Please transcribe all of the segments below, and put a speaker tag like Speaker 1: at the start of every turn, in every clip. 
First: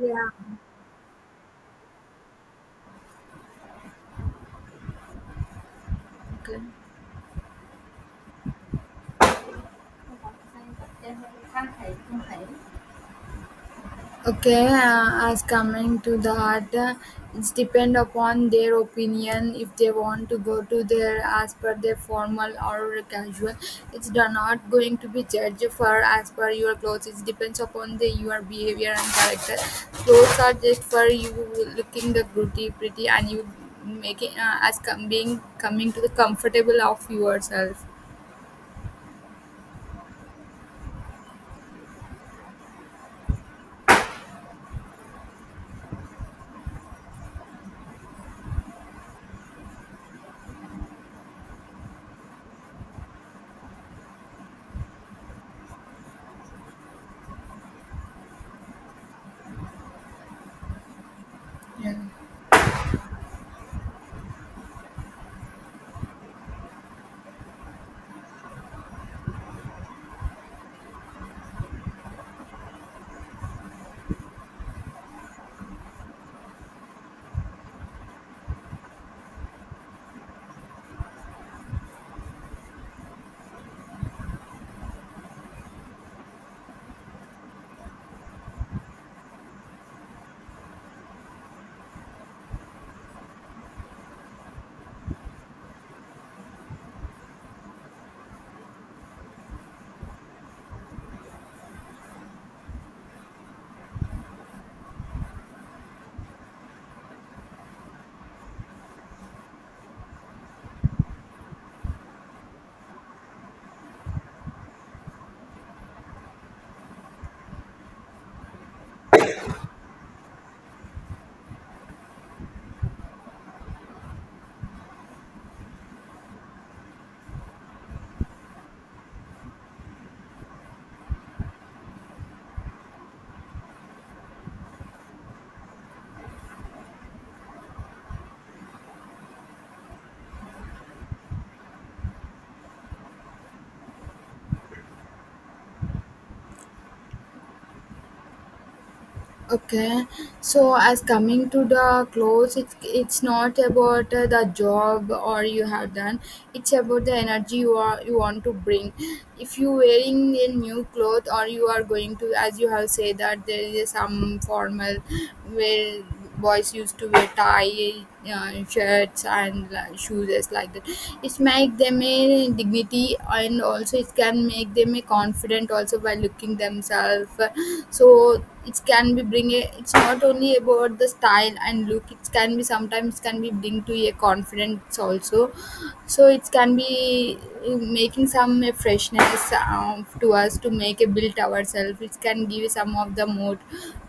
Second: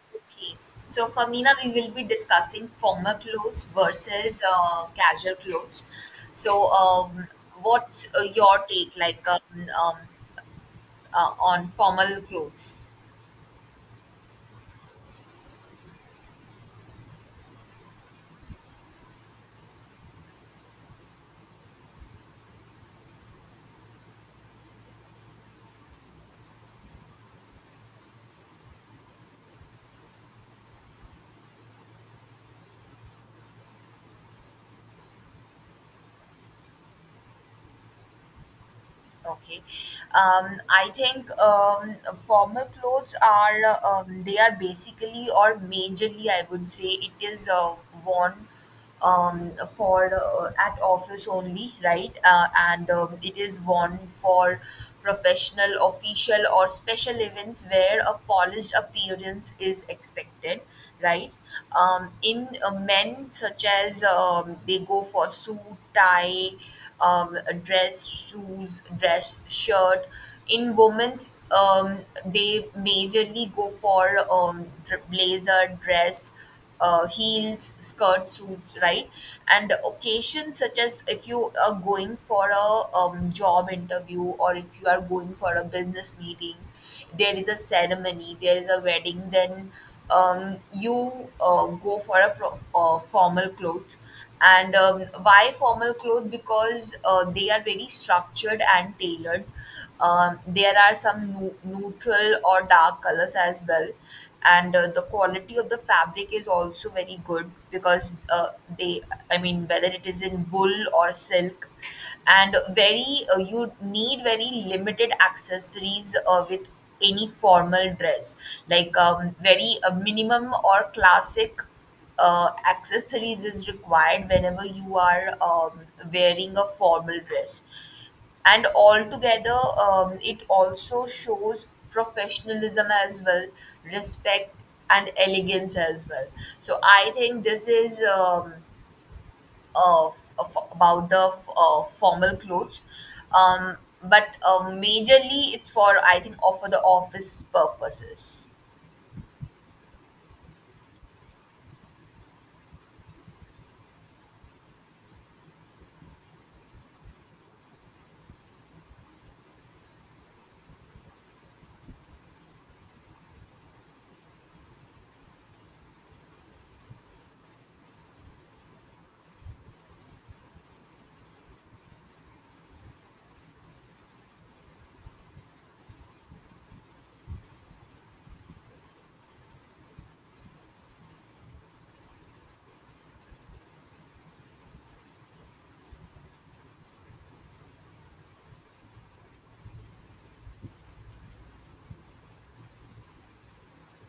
Speaker 1: Yeah.
Speaker 2: Okay. So, Famina, we will be discussing formal clothes versus casual clothes.
Speaker 1: Okay.
Speaker 2: So, um, what's your take um, on formal clothes?
Speaker 1: Okay, as coming to the art, it's depend upon their opinion if they want to go to their as per their formal or casual. It's not going to be judged for as per your clothes. It depends upon the your behavior and character. Clothes are just for you looking the pretty, pretty, and you making as being coming to the comfortable of yourself.
Speaker 2: Okay. I think formal clothes are they are basically or majorly I would say it is worn for at office only, right? And it is worn for professional, official, or special events where a polished appearance is expected, right?
Speaker 1: Yeah.
Speaker 2: In men, such as they go for suit, tie, um, dress, shoes, dress, shirt. In women's, they majorly go for blazer, dress heels, skirt suits, right? And occasions such as if you are going for a job interview or if you are going for a business meeting, there is a ceremony, there is a wedding, then you go for formal clothes. And why formal clothes? Because they are very structured and tailored. There are some neutral or dark colors as well. And the quality of the fabric is also very good because they, I mean, whether it is in wool or silk, and very you need very limited accessories with any formal dress like very minimum or classic accessories is required whenever you are wearing a formal dress. And altogether, it also shows professionalism as well, respect, and elegance as well. So I think this is about the formal clothes. Um, but majorly, it's for, I think, or for the office purposes.
Speaker 1: Okay, so as coming to the clothes, it's not about the job or you have done. It's about the energy you want to bring. If you wearing a new cloth or you are going to, as you have said that there is some formal where boys used to wear tie shirts and like, shoes is like that, it make them a dignity and also it can make them a confident also by looking themselves. So it can be bring a, it's not only about the style and look, it can be sometimes can be bring to a confidence also. So it can be making some freshness to us to make a build ourselves. It can give some of the more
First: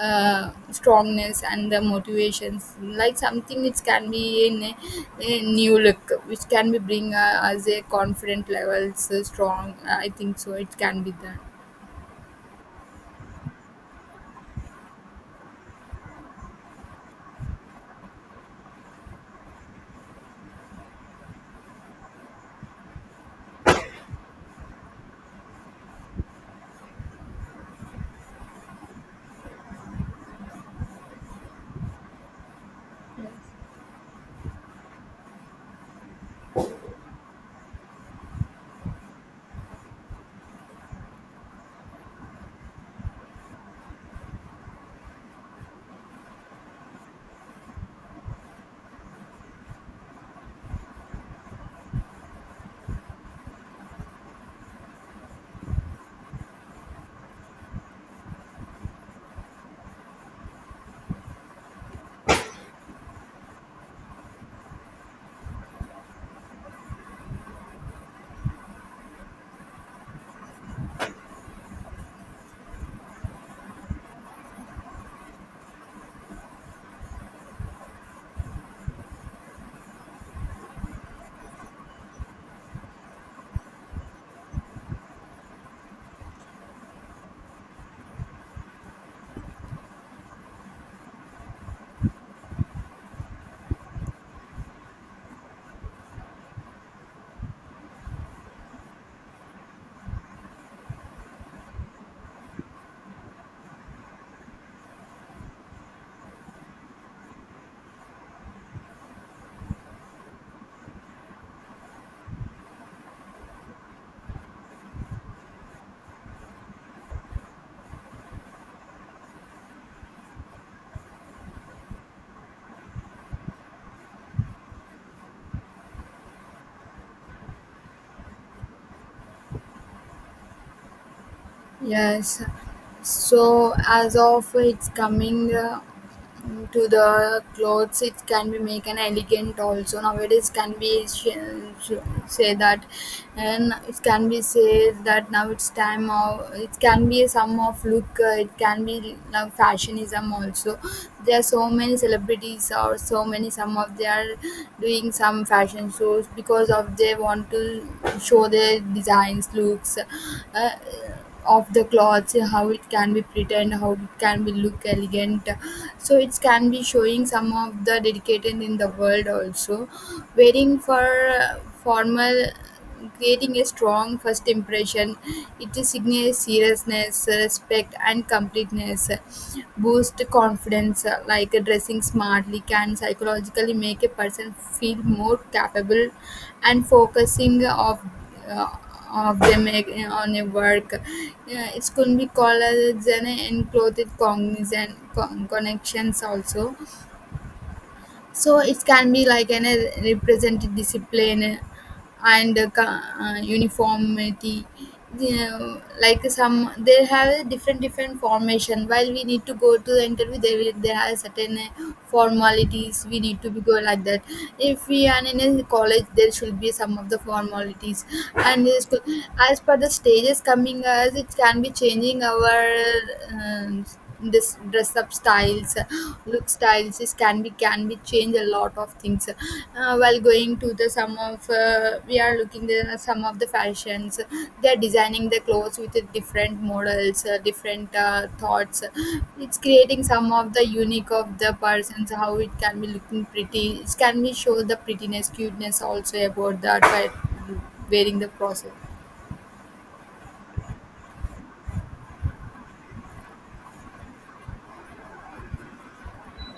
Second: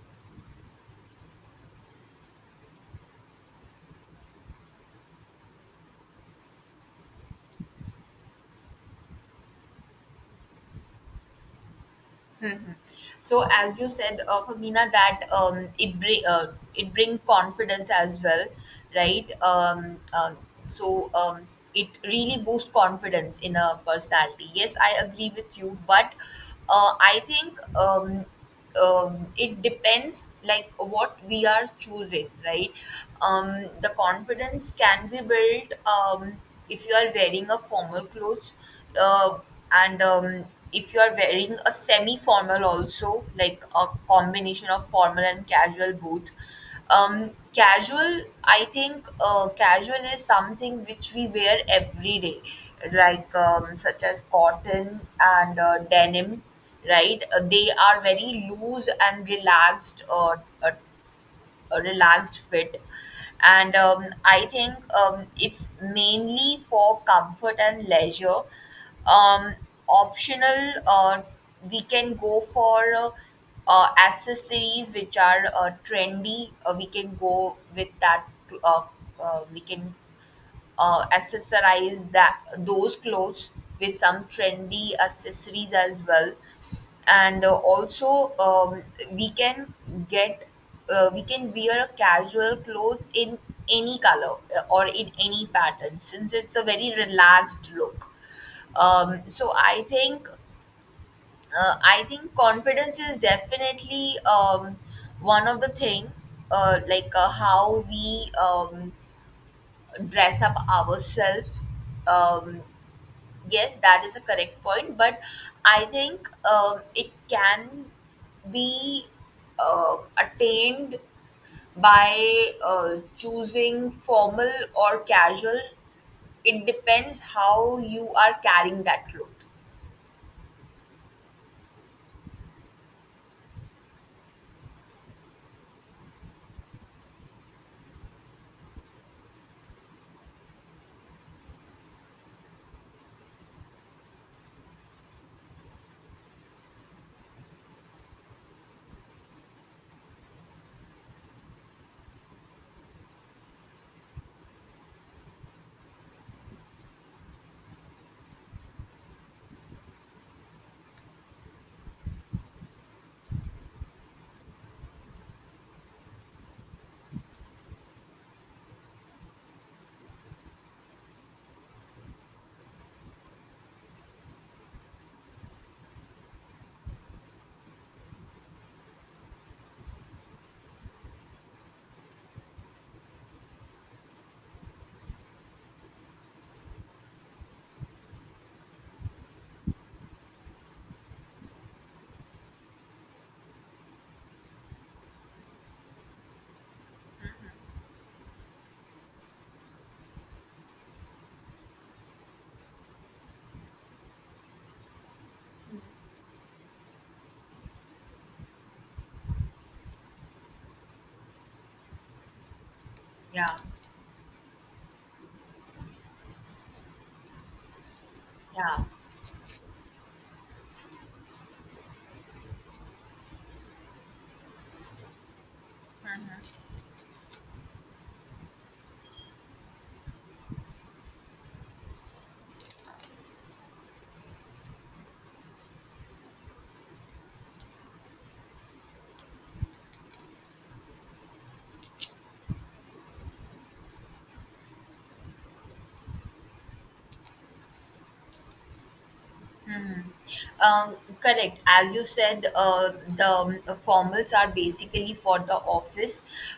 Speaker 1: strongness and the motivations like something. It can be in a new look which can be bring us a confident levels strong, I think so it can be that.
Speaker 2: Mhm. So as you said, Femina, that it bring confidence as well, right? So um, it really boosts confidence in a personality. Yes, I agree with you, but I think. It depends like what we are choosing, right? The confidence can be built if you are wearing a formal clothes uh, and if you are wearing a semi formal also, like a combination of formal and casual both. um, Casual, I think casual is something which we wear every day, like such as cotton and denim, right? They are very loose and relaxed, a, a relaxed fit, and I think it's mainly for comfort and leisure. Um, optional, we can go for accessories which are trendy. We can go with that. Uh, we can accessorize that those clothes with some trendy accessories as well. And also we can get we can wear a casual clothes in any color or in any pattern, since it's a very relaxed look. So I think I think confidence is definitely one of the thing, how we dress up ourselves. um, yes, that is a correct point, but I think it can be attained by choosing formal or casual. It depends how you are carrying that cloth.
Speaker 1: Yes. So as of it's coming to the clothes, it can be make an elegant also. Nowadays can be say that, and it can be say that now it's time of it can be some of look. It can be now fashionism also. There are so many celebrities or so many some of they are doing some fashion shows because of they want to show their designs looks. Of the clothes how it can be pretend, how it can be look elegant, so it can be showing some of the dedicated in the world also, wearing for formal, creating a strong first impression. It is signals seriousness, respect and completeness, boost confidence, like dressing smartly can psychologically make a person feel more capable and focusing uh, of them on a work. Yeah, it could be called as an enclosed cognizant connections also. So it can be like an represented discipline and uniformity. You like some they have different different formation while we need to go to the interview, they will they have certain formalities we need to
Speaker 2: Yeah,
Speaker 1: be go like that. If we are in a college there should be some of the formalities, and
Speaker 2: yeah.
Speaker 1: as per the stages coming as it can be changing our um, this dress up styles look styles is can be change a lot of things while going to the some of we are looking at some of the fashions. They are designing the clothes with different models, different thoughts. It's creating some of the unique of the persons how it can be looking pretty, it can be show the prettiness cuteness also about that by wearing the process.
Speaker 2: Mhm. Um, correct. As you said, the formals are basically for the office.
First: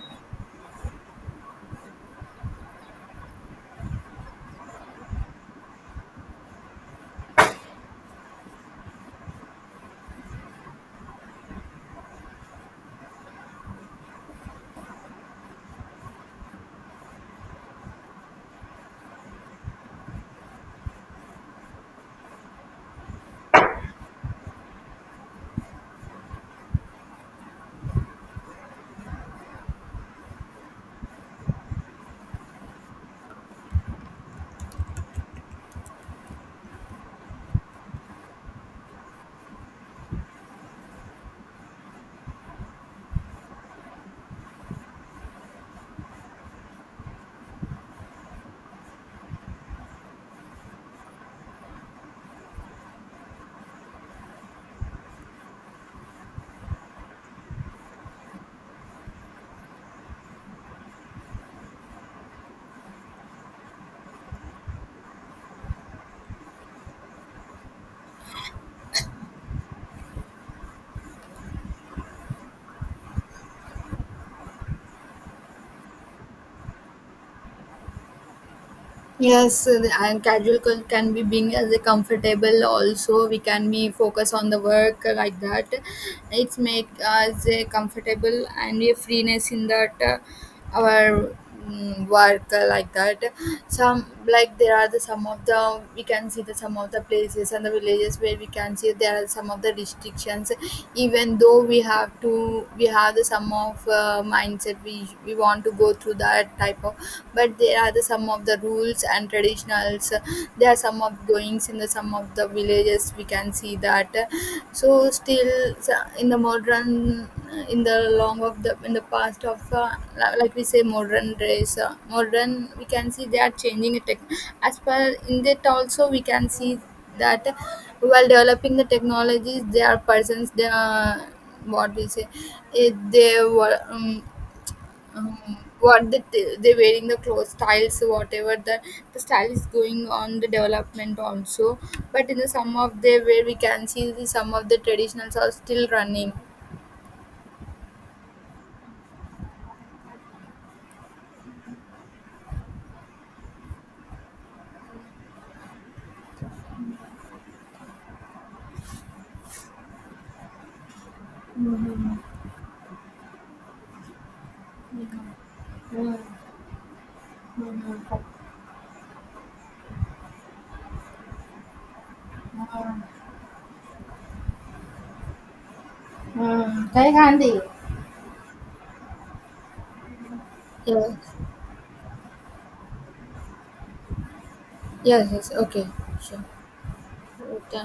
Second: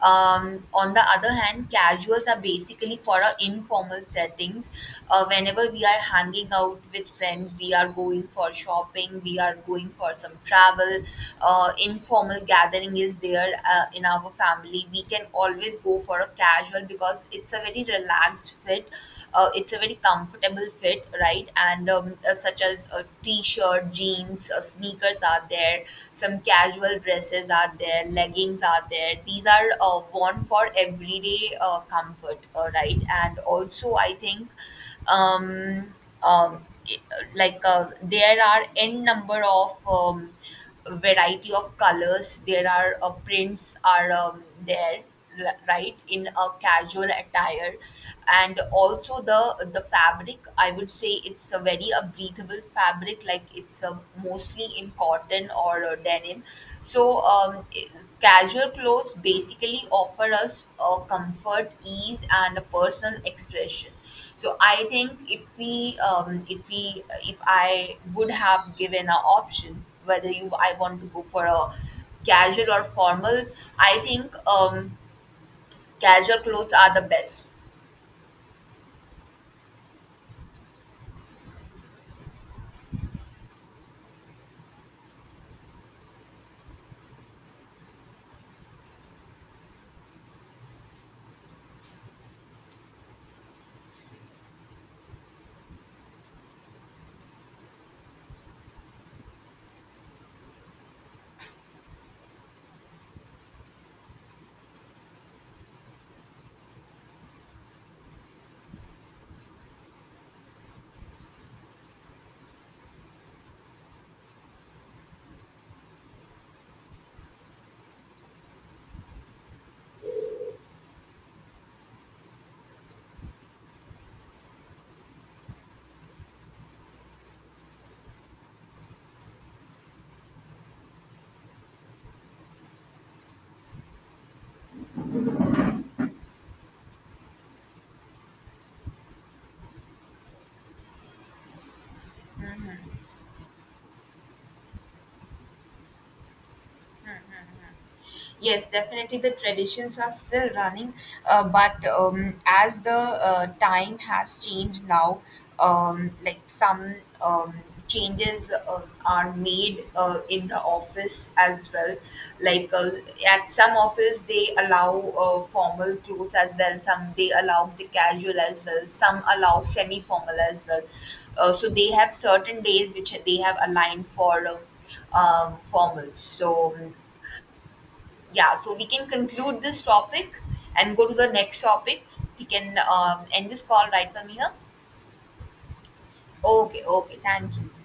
Speaker 2: On the other hand, casuals are basically for our informal settings. Whenever we are hanging out with friends, we are going for shopping, we are going for some travel. Informal gathering is there in our family, we can always go for a casual because it's a very relaxed fit. It's a very comfortable fit, right? And such as a t-shirt, jeans, sneakers are there. Some casual dresses are there. Leggings are there. These are worn for everyday comfort, right? And also, I think. Um, like there are n number of variety of colors, there are prints are there, right, in a casual attire. And also the fabric, I would say it's a very a breathable fabric, like it's mostly in cotton or denim. so, um, i- Casual clothes basically offer us comfort, ease, and a personal expression. So, I think if we, if I would have given an option whether you, I want to go for a casual or formal, I think casual clothes are the best.
Speaker 1: Yes, and casual can be being as a comfortable. Also, we can be focus on the work like that. It's make us a comfortable and a freeness in that our work like that. Some like there are the some of the we can see the some of the places and the villages where we can see there are some of the restrictions. Even though we have to, we have the some of mindset we want to go through that type type of, but there are the some of the rules and traditionals. There are some of goings in the some of the villages we can see that, so still, in the modern, in the long of the in the past of like we say modern race, modern we can see they are changing it, as per in that also we can see that while developing the technologies there are persons they are what we say, eh, they were um, what they're wearing the clothes styles whatever the style is going on the development also. But in the some of the where we can see the some of the traditionals are still running.
Speaker 2: Yes, definitely the traditions are still running, but as the time has changed now, like some um, changes are made in the office as well.
Speaker 1: Mhm.
Speaker 2: Like at some office, they allow
Speaker 1: Mhm.
Speaker 2: formal clothes as well, some they allow the
Speaker 1: Mhm.
Speaker 2: casual as well, some allow semi formal as well. So they have certain days
Speaker 1: Mhm.
Speaker 2: which they have aligned for. Formals. So
Speaker 1: Mhm. Very handy.
Speaker 2: yeah, so we can conclude this topic and go to the
Speaker 1: Yes,
Speaker 2: next topic. We can end this call right from here.
Speaker 1: yes, yes, okay, sure.
Speaker 2: Okay, okay, thank you.
Speaker 1: Okay.